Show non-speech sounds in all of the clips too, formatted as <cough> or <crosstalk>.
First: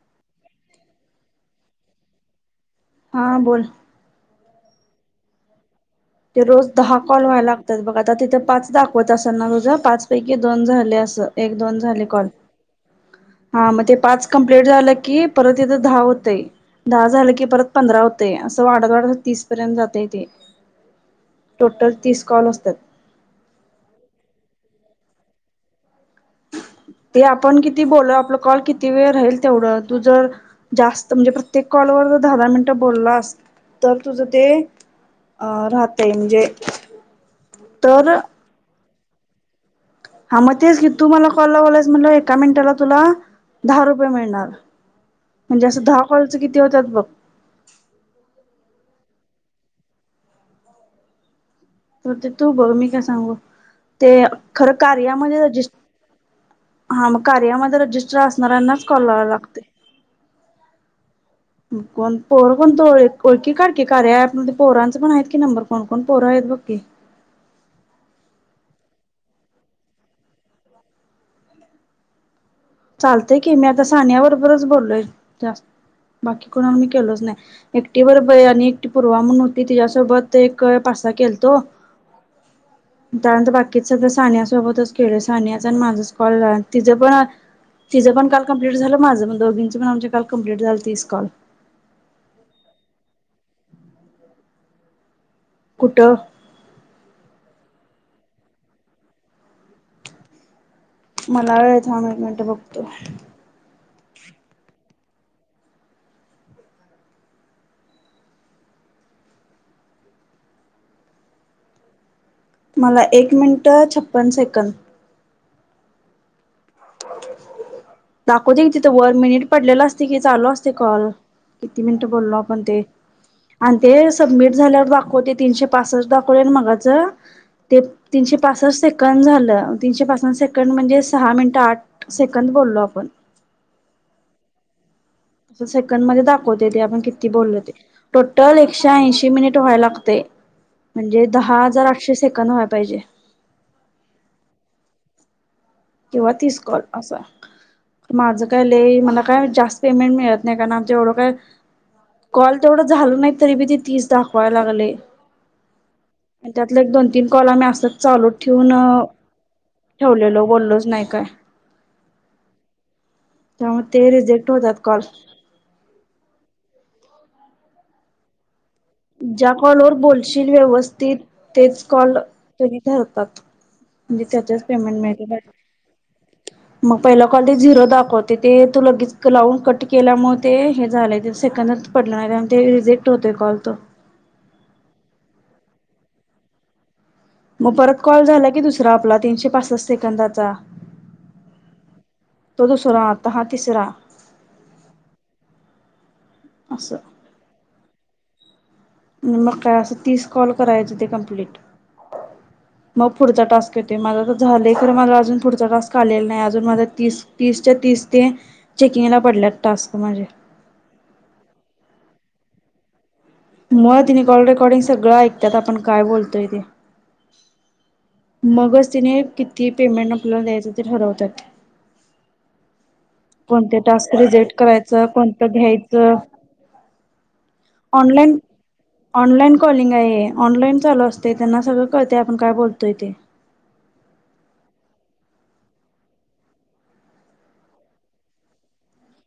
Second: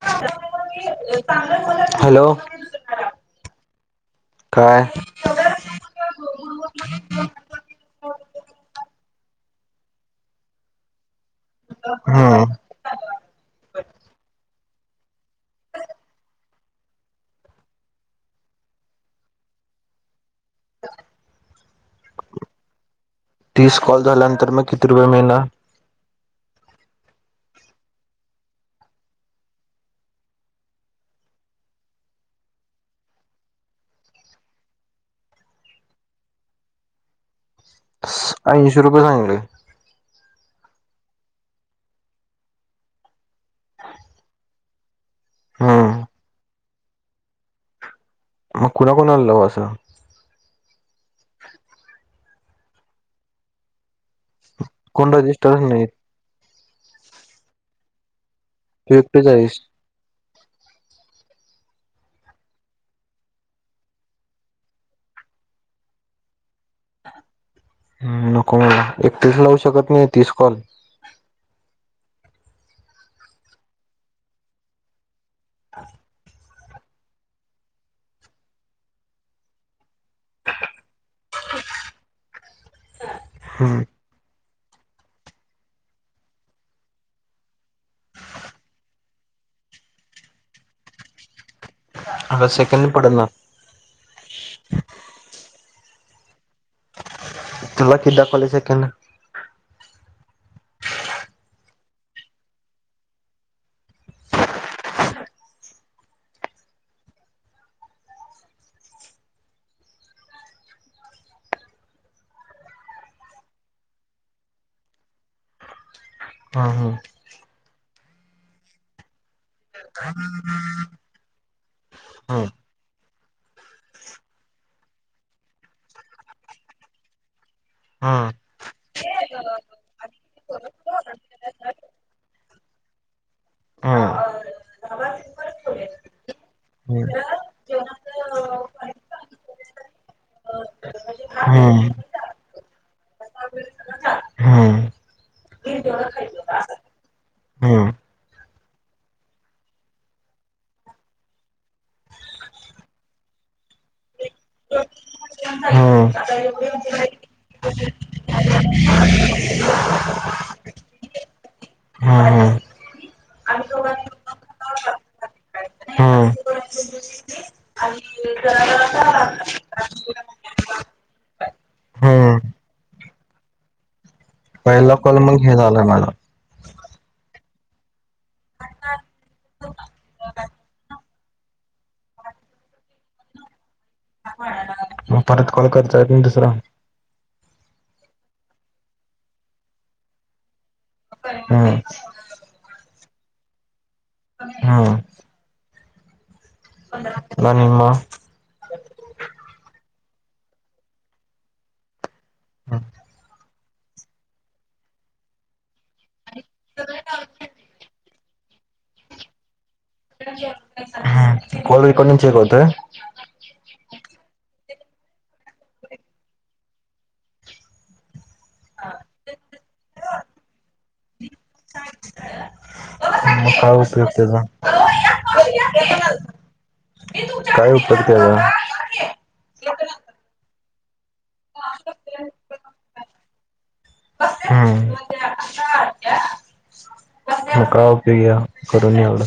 <unintelligible> Hello हा बोल काय? ते रोज दहा कॉल व्हायला लागतात, बघ आता तिथे पाच दाखवत असल ना तुझं पाच पैकी दोन झाले असं. एक दोन झाले कॉल. हम्म हा मग ते पाच कम्प्लीट झालं की, परत इथं दहा होतंय. दहा झालं की परत पंधरा होतेय, असं वाढत वाढत तीस पर्यंत जातय ते. टोटल तीस कॉल असतात. तीस कॉल झाल्यानंतर मग किती रुपये मिळणार. ते आपण किती बोलू आपलं कॉल किती वेळ राहील, तेवढं तू जर जास्त म्हणजे प्रत्येक कॉलवर जर दहा, दहा मिनिटं बोलास तर तुझं ते अं राहते म्हणजे तर ऐंशी रुपये सांगले. हां मग तेच की तू मला कॉल लावल्यास म्हटल्यावर, एका मिनिटाला तुला दहा रुपये मिळणार, म्हणजे असं दहा हम्म कॉलचं किती होतात बघ. मग कुणा कुणाला लावु असं. तर ते तू बघ मी काय सांगू? ते खरं कोण कार्यामध्ये रजिस्टरच रजिस् नाही हा मग कार्यामध्ये रजिस्टर असणाऱ्यांनाच, तू कॉल एकटेच लावायला आहेस लागतोय. कोण पोर कोण तो ओळखी काढ कीे, कार्या अँप मधे पोरांचं पण आहेत की नंबर कोण, कोण पोर आहेत काय बघ की. ह् नको, मला एकटीच लावू शकत नाही तीस कॉल. चालतय की, मी आता सानिया बरोबरच बोललोय जास्त बाकी कोणावर मी केलोच नाही, एकटी बरब बाई आणि एकटी पर्वा म्हणून होती. तिच्यासोबत ते एक पाच सहा केलतो. त्यानंतर बाकी सगळ सानिया सोबतच खेळ सानिया आणि माझाच कॉल झाल तिझं पण तिं पण काल कंप्लीट झालं. माझं पण, दोघींची पण आमच्या काल कंप्लीट झालात तीस कॉल. आग सेकंड पडणार कुठं? ल किधा कॉलेजक ना <inaudible> मला होय, थांब एक मिनिट बघतो. मला एक मिनिटं छप्पन सेकंद हा ह, दाखवते की, तिथं वन मिनिट पडलेलं असते की, चालू असते कॉल. किती मिनटं बोलो हम्म आपण ते. आणं ते सबमिट झाल्यावर दाखवते. तीनशे पासष्ट दाखवले न मगाचं ते तीनशे पासष्ट सेकंड झालं. तीनशे पासन सेकंड म्हणजे सहा मिनि ताठ सेकंद बोललो आपण. ह, ते सेकंड मध्ये दाखवते. ते आपण हम्म किती बोललो ते. टोंटंल एकशे ऐंशी मिनिट व्हाय लागते. म्हणजे दहा हजार हम्म आठशे सेकन व्हाया पाहिजे. हम्म, किंवा तीस कॉल असा. हम्म माझं काय लई मला काय जास्त पेमेंट मिळत नाही. कारण आमच्या एवढं काय कॉल तेवढं झालं नाही. तरी बी ते तीस दाखवायला लागले. हम्म आणि त्यातले दोन तीन कॉल आम्ही असेच चालू ठेवून ठेवलेलो बोललोच नाही काय? हम..., त्यामु ते रिजेक्ट होतात कॉल. <unintelligible> आणि जरा जरा सा ज्या कॉल वर बोलशील व्यवस्थित तेच कॉल त्यानी ठेवतात. म्हणजे त्याच्याच पहिला पेमेंट कॉल मिळते. मग हे झाला <unintelligible> <inaudible> मग पहिला कॉल हे झिरो दाखवते. ते तू लगेच लावून कट केल्यामुळ ते हे झालंय ते सेकंदत पडणार आन ते रिजेक्ट होतय कॉल तो. <unintelligible> कट कॉल करता येते दुसरा मग परत कॉल झाला की, दुसरा आपला तीनशे पासष्ट सेकंदाचा हम्म, तो दुसरा आता हा तिसरा हम, असं पण म मग काय असं तीस कॉल करायचं ते कम्प्लीट. ह, मग पुढचा टास्क येतोय. माझा त झालंय तर मला अजून पुढचा टास्क आलेला नाही. अजून माझा तीस तीसच्या तीस ते चेकिंगला पडल्यात टास्क माझे. ह, कॉलिंग पण चेक होत. मुळ तिने कॉल रेकॉर्डिंग सगळं ऐकतात. आपण काय बोलतोय ते. मगस त्यानी किती पेमेंट आपल्याला द्यायचं ते ठरवतात. मग काय कोणते उपयोग टास्क त्याचा रिजेक्ट करायचं कोणतं घ्यायचं काय उपयोग ऑनलाईन त्याचा? ऑनलाईन कॉलिंग आहे हे. ऑनलाईन चालू असते. त्यांना सगळं कळते. आपण काय बोलतोय ते. हम्म. मग काय उपयोग घ्या करून एवढं.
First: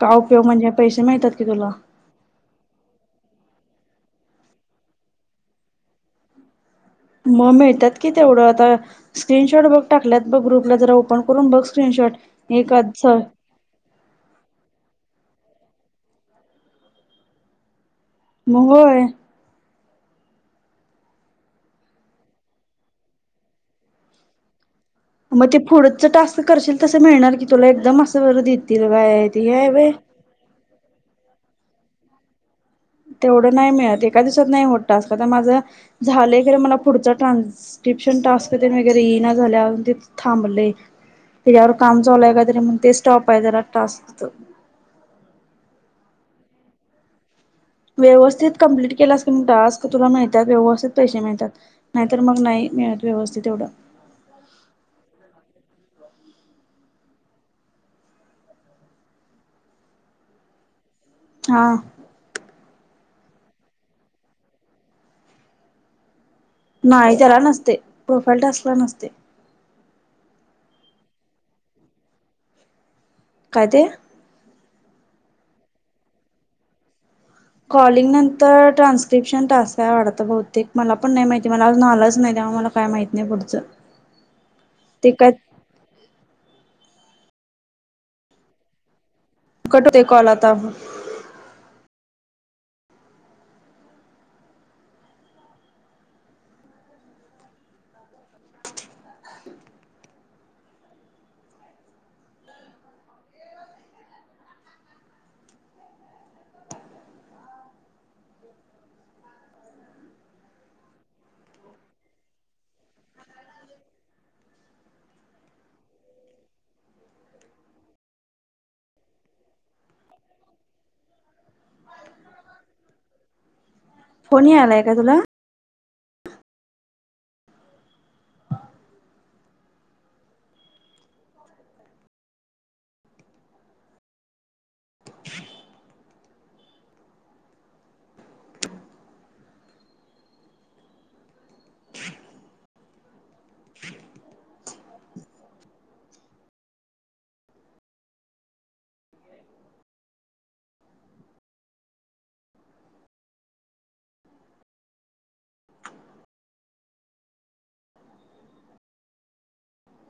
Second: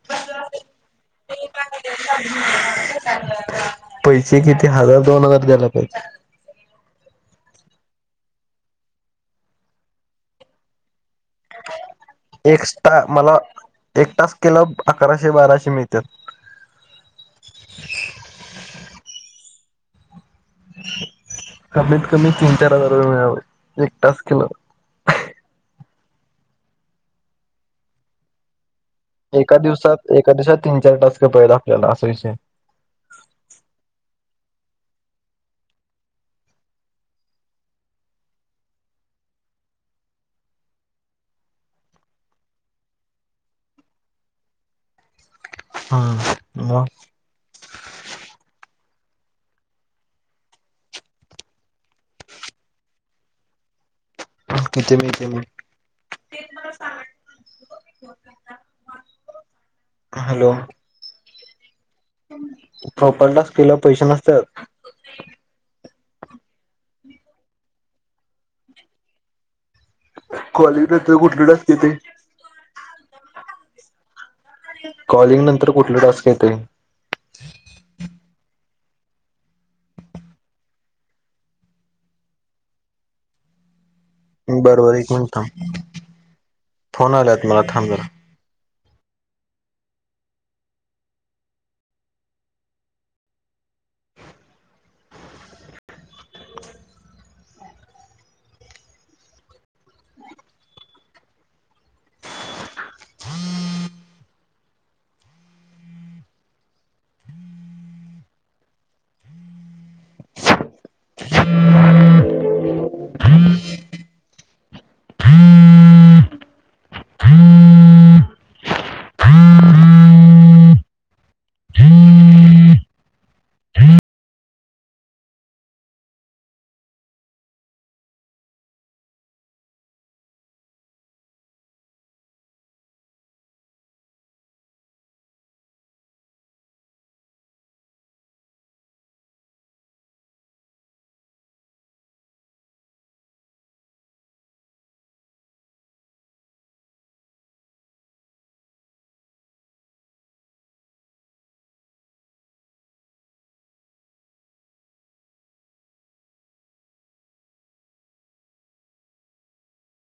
काय उपयोग म्हणजे, पैसे मिळत्यात की तुला. <inaudible> <unintelligible> पैसे किती हजार, दोन हजार द्यायला पाहिजे. मग मिळतात कि तेवढं आता स्क्रीनशॉट बघ टाकल्यात बघ ग्रुपला, जरा ओपन करून बघ स्क्रीनशॉट. एक एकाच टास्क मला एक टास्क केल्यावर, मला अकराशे बाराशे मिळत्यात. मग होय. कमीत कमी तीन चार हजार रुपये मिळाय पाहिजे. एक टास्क केल्यावर. मग ते पुढंच टास्क करशील तसं मिळणार की तुला. एकदम असं बरं देतील. तिथ काय ते हे एका हाय व्हय. दिवसात, एका दिवसात तीन चार टास्क पाहिजे आपल्याला, असा विषय तेवढं नाही मिळत एका दिवसात नाही होत टास्क, आता माझं झालंय खरं माझा पुढच टास्स्क्रिपशन स्क्रीप्शन टास्क तेन वगैरे येई ना झाल्या, अजून ते थांबलय. तिच्यावर काम चालुय काहीतरी म्हण, ते स्टॉप आहे जरा टास्कच. हम्म, मग. व्यवस्थित कंप्लीट केलास कनी टास्क, तुला मिळत्यात व्यवस्थित पैसे मिळत्यात. नाहीतर, मग नाही मिळत व्यवस्थित एवढं. किती मिळतय मग हॅलो. हां. प्रोफाइल टास्कला पैसे नसत्यात. नाही, त्याला नसतय, प्रोफाईल टास्कला नसतय. कॉलिंग नंतर कुठलं टास्क येतय. काय ते. कॉलिंग नंतर कुठला टास्क येतय. कॉलिंग नंतर ट्रान्स्क्रिप्शन टास्क आहे वाटतं बहुतेक. मला पण नाही माहिती, मला अजुन आलंच नाही. त्यामुळ मला काय माहीत नाही पुढचं. बर, बर एक ते मिनिट काय थांब, फोन आल्यात मला. थांब जरा कट होतोय कॉल आता. फोन यालाय काय तुला.